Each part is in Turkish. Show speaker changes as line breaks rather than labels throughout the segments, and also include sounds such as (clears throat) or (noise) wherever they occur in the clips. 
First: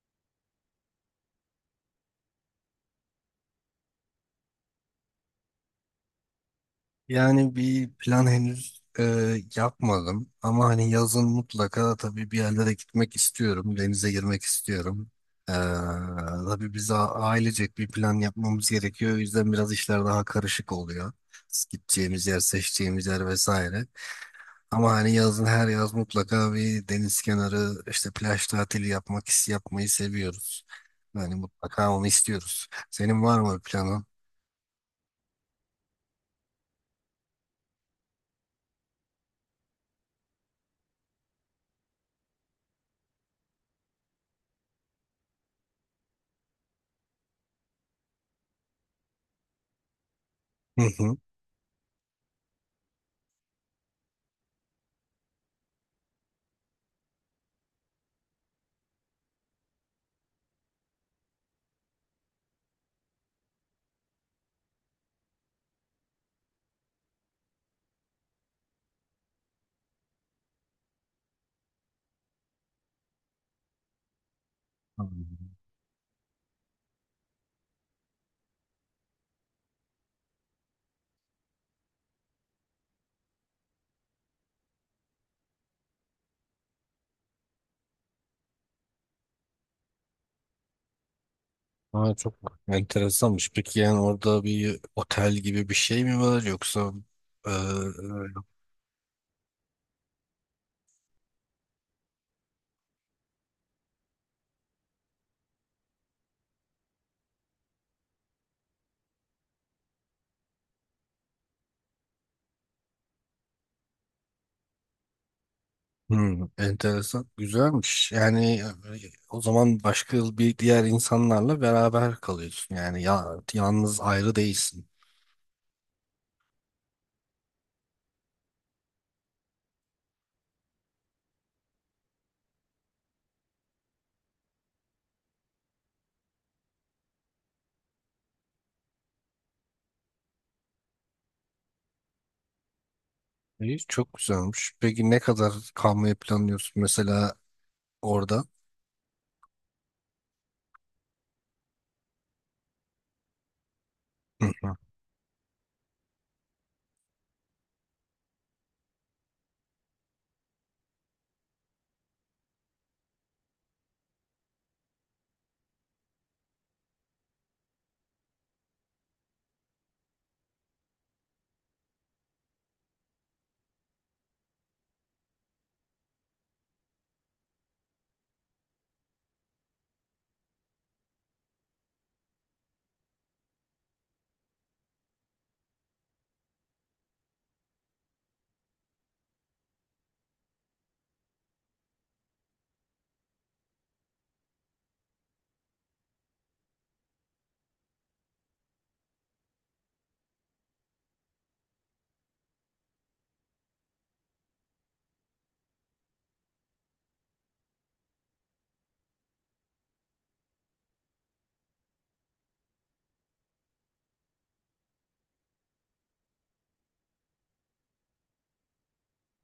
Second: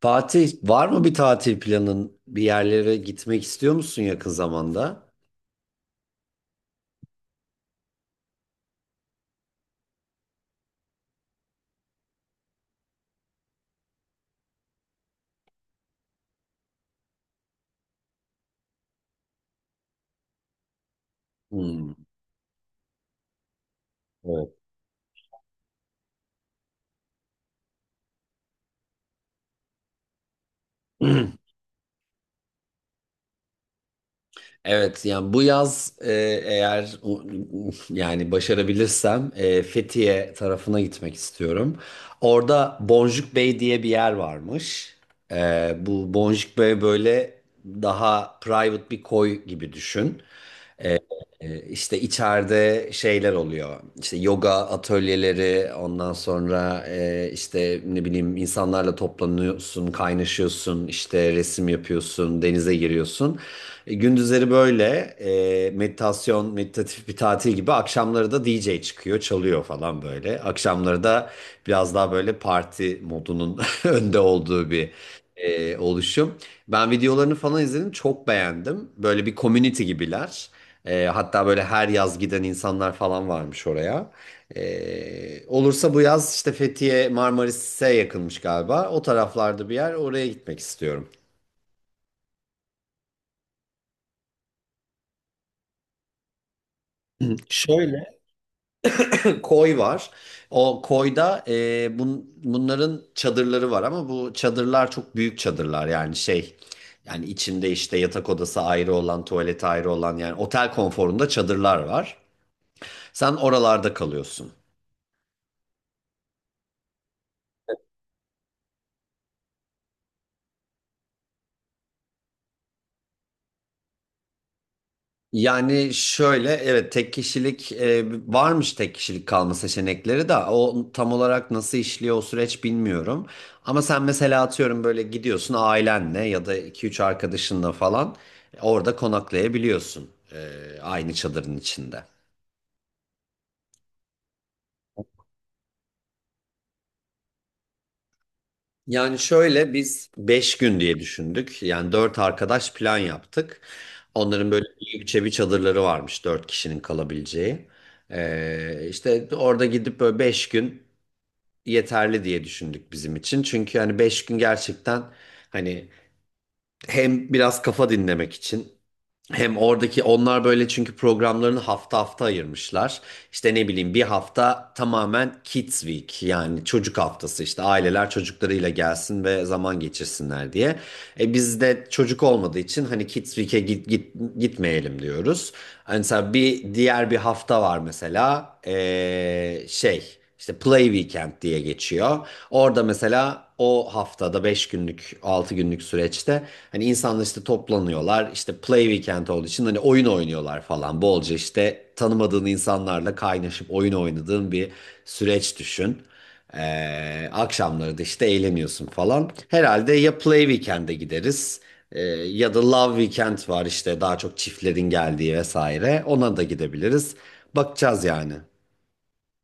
Fatih, var mı bir tatil planın? Bir yerlere gitmek istiyor musun yakın zamanda?
Yani bir plan henüz yapmadım ama hani yazın mutlaka tabii bir yerlere gitmek istiyorum, denize girmek istiyorum. E, tabii ailecek bir plan yapmamız gerekiyor. O yüzden biraz işler daha karışık oluyor.
Hmm,
Gideceğimiz yer, seçeceğimiz yer vesaire.
evet.
Ama hani yazın her yaz mutlaka bir deniz kenarı işte plaj tatili yapmayı seviyoruz. Yani mutlaka onu istiyoruz. Senin var mı planın?
Evet, yani bu yaz eğer u- yani başarabilirsem, Fethiye tarafına gitmek istiyorum. Orada Boncuk Bey diye bir yer varmış. Bu Boncuk Bey böyle daha private bir koy gibi düşün.
Hı
İşte içeride şeyler oluyor. İşte yoga atölyeleri, ondan sonra, işte ne bileyim insanlarla toplanıyorsun, kaynaşıyorsun, işte resim yapıyorsun, denize giriyorsun. Gündüzleri böyle meditasyon, meditatif bir tatil gibi. Akşamları da DJ çıkıyor, çalıyor falan böyle. Akşamları da biraz daha böyle parti modunun (laughs) önde olduğu bir
hı.
oluşum. Ben videolarını falan izledim, çok beğendim. Böyle bir community gibiler. Hatta böyle her yaz giden insanlar falan varmış oraya. Olursa bu yaz işte Fethiye Marmaris'e yakınmış galiba. O taraflarda bir yer, oraya gitmek istiyorum.
Ha, çok enteresanmış. Peki yani orada bir otel gibi bir şey mi var yoksa e,
Şöyle
e,
(clears throat) koy var. O koyda, bunların çadırları var ama bu çadırlar çok büyük çadırlar, yani şey, yani içinde işte yatak odası ayrı olan, tuvalet ayrı olan, yani otel konforunda çadırlar var. Sen oralarda kalıyorsun.
hmm, enteresan güzelmiş. Yani o zaman başka bir diğer insanlarla beraber kalıyorsun. Yani yalnız ayrı değilsin.
Yani şöyle, evet, tek kişilik varmış, tek kişilik kalma seçenekleri de o tam olarak nasıl işliyor, o süreç bilmiyorum. Ama sen mesela atıyorum böyle gidiyorsun ailenle ya da iki üç arkadaşınla falan orada konaklayabiliyorsun, aynı çadırın içinde.
İyi, çok güzelmiş. Peki ne kadar kalmayı planlıyorsun mesela orada?
Yani şöyle biz 5 gün diye düşündük. Yani 4 arkadaş plan yaptık.
(clears throat) Hı
Onların böyle
hı.
büyükçe bir çadırları varmış, 4 kişinin kalabileceği. İşte orada gidip böyle 5 gün yeterli diye düşündük bizim için. Çünkü hani 5 gün gerçekten hani hem biraz kafa dinlemek için, hem oradaki, onlar böyle, çünkü programlarını hafta hafta ayırmışlar. İşte ne bileyim, bir hafta tamamen Kids Week, yani çocuk haftası, işte aileler çocuklarıyla gelsin ve zaman geçirsinler diye. E biz çocuk olmadığı için hani Kids Week'e gitmeyelim diyoruz. Hani mesela bir diğer bir hafta var mesela, şey, işte Play Weekend diye geçiyor. Orada mesela o haftada 5 günlük 6 günlük süreçte hani insanlar işte toplanıyorlar, işte Play Weekend olduğu için hani oyun oynuyorlar falan bolca, işte tanımadığın insanlarla kaynaşıp oyun oynadığın bir süreç düşün. Akşamları da işte eğleniyorsun falan. Herhalde ya Play Weekend'e gideriz, ya da Love Weekend var, işte daha çok çiftlerin geldiği vesaire. Ona da gidebiliriz. Bakacağız yani.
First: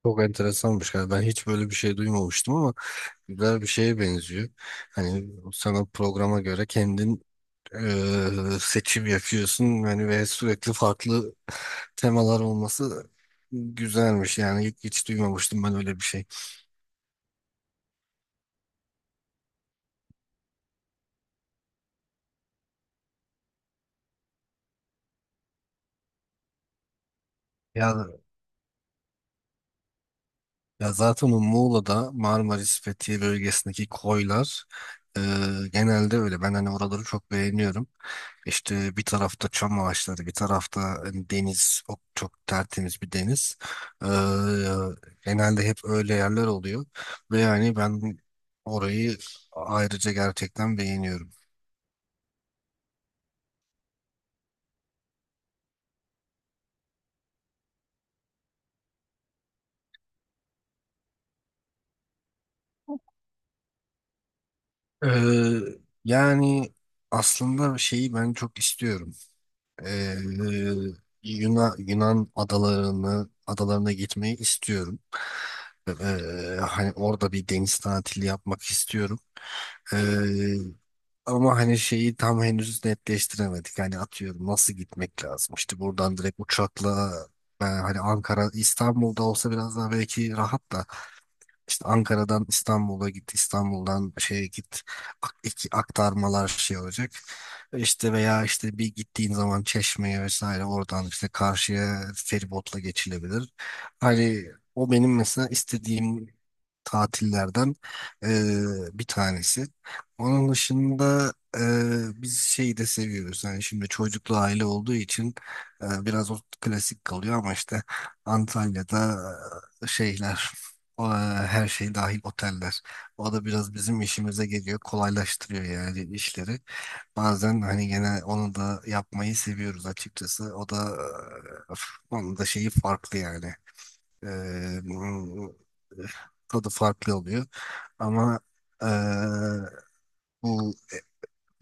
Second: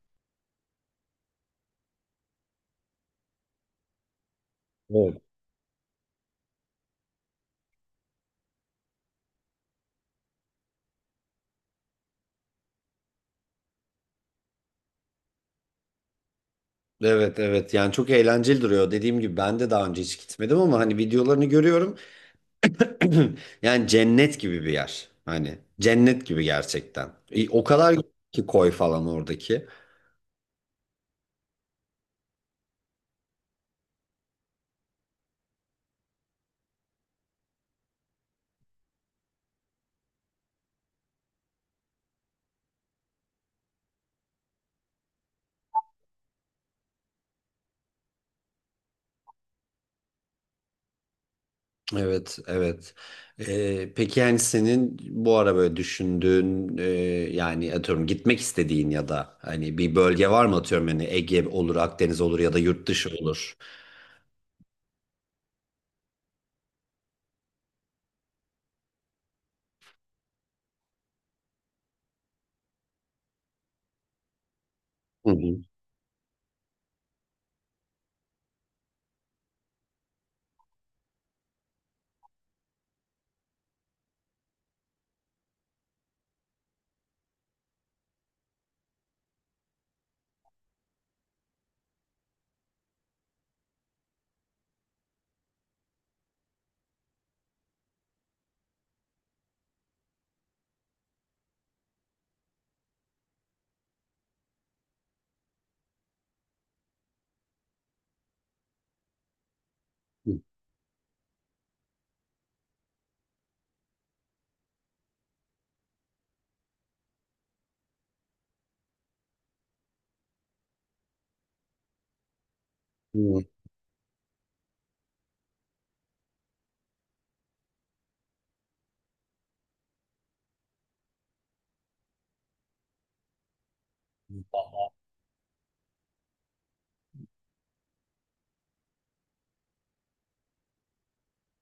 Çok enteresanmış. Yani ben hiç böyle bir şey duymamıştım ama güzel bir şeye benziyor.
Evet.
Hani sana programa göre kendin seçim yapıyorsun yani ve sürekli farklı temalar olması güzelmiş yani hiç duymamıştım ben öyle bir şey.
Evet, evet, yani çok eğlenceli duruyor. Dediğim gibi ben de daha önce hiç gitmedim ama hani videolarını görüyorum. (clears throat) Yani cennet gibi bir yer. Hani cennet gibi gerçekten. E, o kadar
Ya,
ki koy falan oradaki.
ya zaten o Muğla'da Marmaris Fethiye bölgesindeki koylar e, genelde öyle. Ben hani oraları çok beğeniyorum. İşte bir tarafta çam ağaçları, bir tarafta hani deniz, çok tertemiz bir deniz. E, Genelde hep öyle yerler oluyor ve yani ben orayı ayrıca gerçekten beğeniyorum.
Evet, evet. Peki yani senin bu ara böyle düşündüğün, yani atıyorum gitmek istediğin ya da hani bir bölge var mı, atıyorum hani Ege olur, Akdeniz olur ya da yurt dışı olur.
Ee, Yani aslında şeyi ben çok istiyorum. Ee, Yunan adalarına gitmeyi istiyorum.
Hı
Ee, Hani orada bir deniz tatili yapmak istiyorum. Ee, Ama hani şeyi tam henüz netleştiremedik. Hani atıyorum nasıl gitmek lazım? İşte buradan direkt uçakla ben hani Ankara, İstanbul'da olsa biraz daha belki rahat da işte Ankara'dan İstanbul'a git, İstanbul'dan şeye git, iki aktarmalar şey olacak. İşte veya işte bir gittiğin zaman Çeşme'ye vesaire oradan işte karşıya feribotla geçilebilir. Hani o benim mesela istediğim tatillerden e, bir tanesi. Onun dışında biz şeyi de seviyoruz. Yani şimdi çocuklu aile olduğu için biraz o klasik kalıyor ama işte Antalya'da şeyler o, e, her şey dahil oteller. O da
hı.
biraz bizim işimize geliyor, kolaylaştırıyor yani işleri. Bazen hani gene onu da yapmayı seviyoruz açıkçası. O da e, onun da şeyi farklı yani. Ee, bu- Tadı farklı oluyor. Ama ee, bu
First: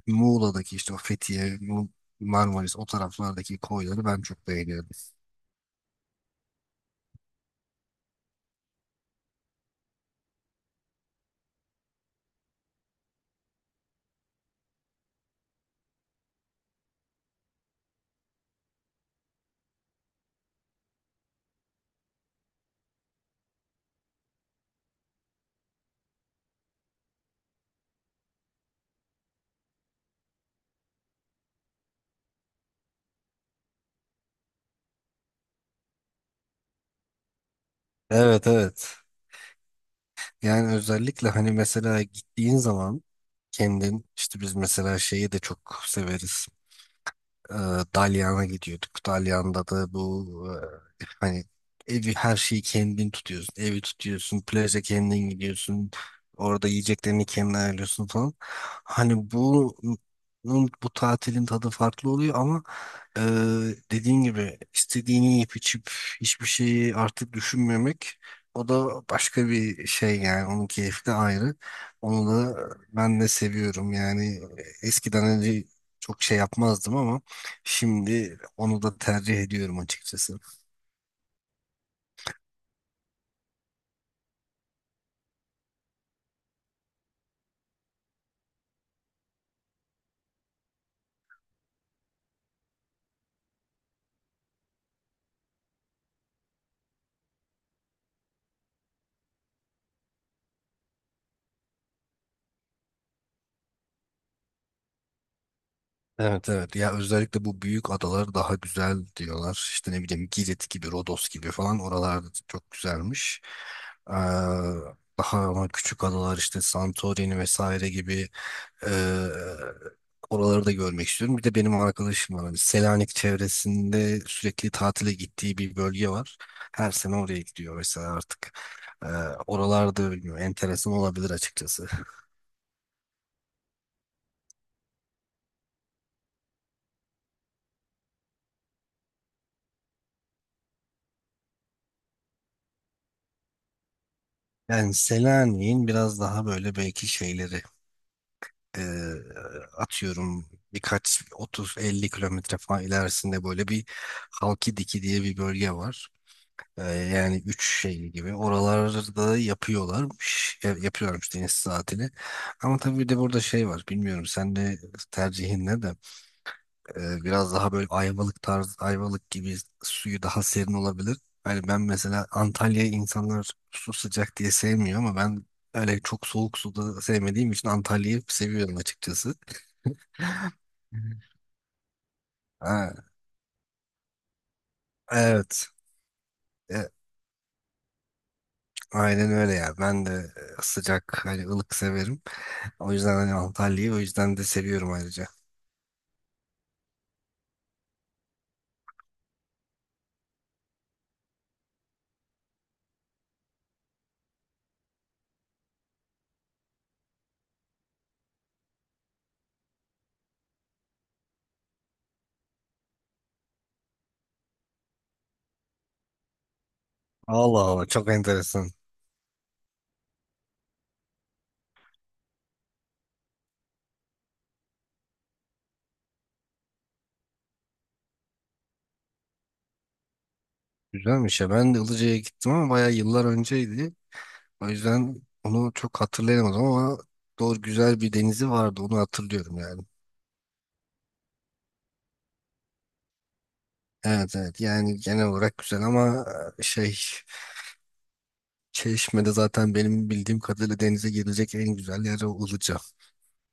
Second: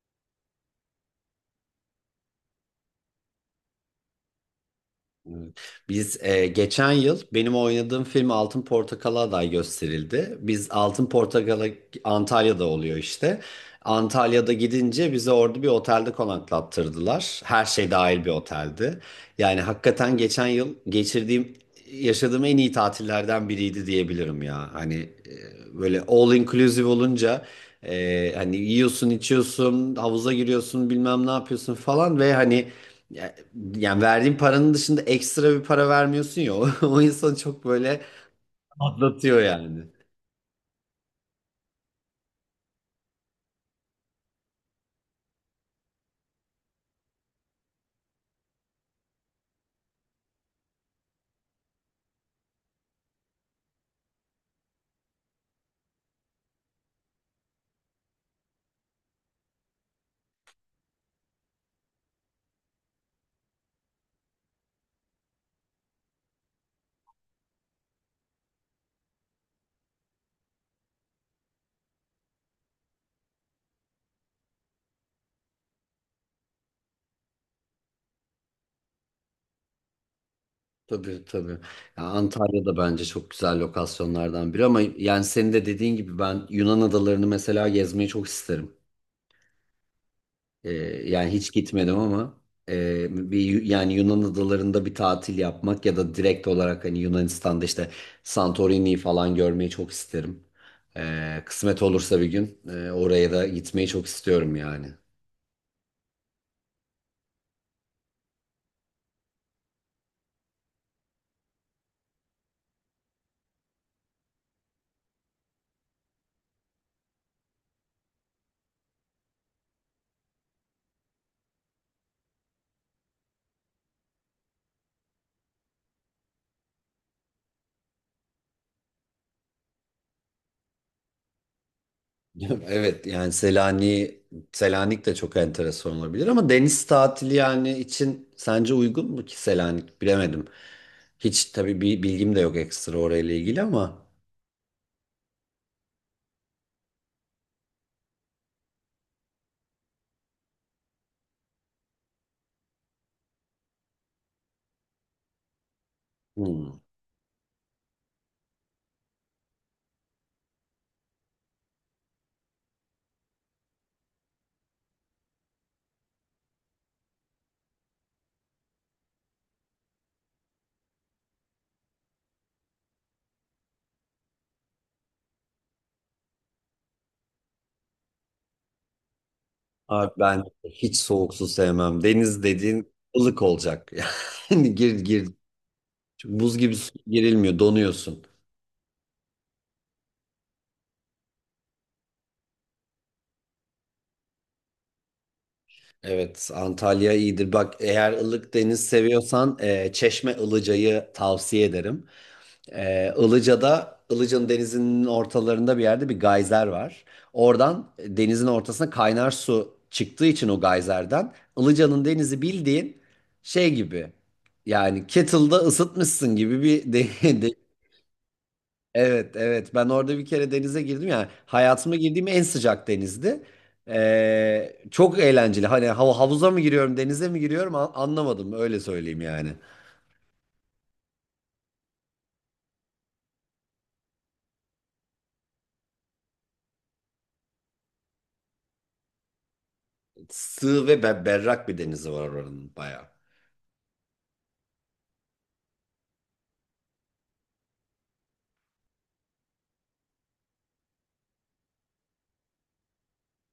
Muğla'daki işte o Fethiye, Marmaris o taraflardaki koyları ben çok beğeniyorum.
Evet. Biz, geçen yıl benim oynadığım film Altın Portakal'a aday gösterildi. Biz Altın Portakal'a, Antalya'da oluyor işte. Antalya'da gidince bizi orada bir otelde konaklattırdılar. Her şey dahil bir oteldi. Yani hakikaten geçen yıl geçirdiğim, yaşadığım en iyi tatillerden biriydi diyebilirim ya. Hani böyle all inclusive olunca, hani yiyorsun, içiyorsun, havuza giriyorsun, bilmem ne yapıyorsun falan ve hani yani verdiğin paranın dışında ekstra bir para vermiyorsun ya, (laughs) o insanı çok böyle
Evet evet.
atlatıyor yani.
Yani özellikle hani mesela gittiğin zaman kendin işte biz mesela şeyi de çok severiz. e, Dalyan'a gidiyorduk. Dalyan'da da bu hani evi her şeyi kendin tutuyorsun. Evi tutuyorsun, plaja kendin gidiyorsun. Orada yiyeceklerini kendin ayarlıyorsun falan. Hani bu tatilin tadı farklı oluyor ama ee, dediğin gibi istediğini yiyip içip hiçbir şeyi artık düşünmemek o da başka bir şey yani onun keyfi de ayrı. Onu da ben de seviyorum yani eskiden önce çok şey yapmazdım ama şimdi onu da tercih ediyorum açıkçası.
Tabii, tabii. Ya Antalya da bence çok güzel lokasyonlardan biri ama yani senin de dediğin gibi ben Yunan adalarını mesela gezmeyi çok isterim. Ee, Yani hiç gitmedim ama, yani Yunan adalarında bir tatil yapmak ya da direkt olarak hani Yunanistan'da işte Santorini'yi falan görmeyi çok isterim. Kısmet olursa bir gün oraya da gitmeyi çok istiyorum yani.
Evet evet ya özellikle bu büyük adalar daha güzel diyorlar işte ne bileyim Girit gibi Rodos gibi falan oralarda çok güzelmiş. Ee, Daha ama küçük adalar işte Santorini vesaire gibi Ee, oraları da görmek istiyorum. Bir de benim arkadaşım var. Hani Selanik çevresinde sürekli tatile gittiği bir bölge var. Her sene oraya gidiyor mesela artık. Ee, Oralarda bilmiyorum. Enteresan olabilir açıkçası.
(laughs) Evet yani Selanik de çok enteresan olabilir ama deniz tatili yani için sence uygun mu ki Selanik, bilemedim. Hiç tabii bir bilgim de yok ekstra orayla ilgili ama
Yani Selanik'in biraz daha böyle belki şeyleri e, atıyorum birkaç 30-50 kilometre falan ilerisinde böyle bir Halkidiki diye bir bölge var.
hmm.
Ee, Yani üç şey gibi oralarda yapıyorlarmış. Yapıyorlarmış deniz tatili. Ama tabii bir de burada şey var. Bilmiyorum sen de tercihin ne de. Biraz daha böyle Ayvalık gibi suyu daha serin olabilir. Hani ben mesela Antalya'yı insanlar su sıcak diye sevmiyor ama ben öyle çok soğuk suda sevmediğim için Antalya'yı seviyorum açıkçası.
Abi ben hiç soğuk su sevmem. Deniz dediğin
Ha,
ılık olacak. (laughs) Yani gir gir
evet.
buz gibi su girilmiyor, donuyorsun.
Aynen öyle ya. Ben de hani ılık severim. O yüzden hani Antalya'yı o yüzden de seviyorum ayrıca.
Evet, Antalya iyidir. Bak, eğer ılık deniz seviyorsan, Çeşme Ilıca'yı tavsiye ederim. Ilıca'da, Ilıca'nın denizinin ortalarında bir yerde bir gayzer var. Oradan, denizin ortasına kaynar su çıktığı için o gayzerden Ilıca'nın denizi bildiğin şey gibi. Yani kettle'da ısıtmışsın gibi bir (laughs) de-
Allah Allah çok enteresan.
evet, evet, ben orada bir kere denize girdim, yani hayatıma girdiğim en sıcak denizdi. Çok eğlenceli. Hani havuza mı giriyorum, denize mi giriyorum anlamadım, öyle söyleyeyim yani.
Güzelmiş ya. Ben de Ilıca'ya gittim ama bayağı yıllar önceydi. O yüzden onu çok hatırlayamadım ama doğru güzel bir denizi vardı. Onu hatırlıyorum yani.
Sığ ve berrak bir denizi var oranın bayağı.
Evet evet yani genel olarak güzel ama e, şey Çeşme'de zaten benim bildiğim kadarıyla denize girilecek en güzel yer o Ilıca.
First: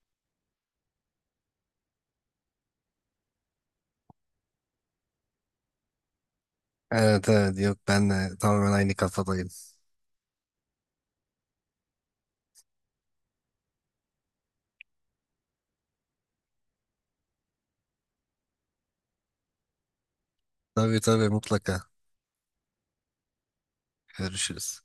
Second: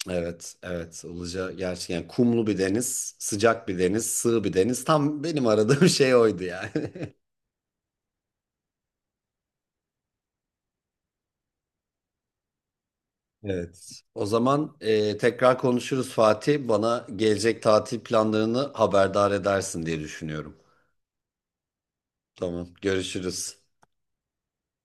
Evet, evet. Ilıca gerçekten kumlu bir deniz, sıcak bir deniz, sığ bir deniz. Tam benim aradığım şey oydu yani. (laughs)
Evet evet yok ben de tamamen aynı kafadayım.
Evet. O zaman, tekrar konuşuruz Fatih. Bana gelecek tatil planlarını haberdar edersin diye düşünüyorum.
Tabii tabii mutlaka
Tamam, görüşürüz.
görüşürüz.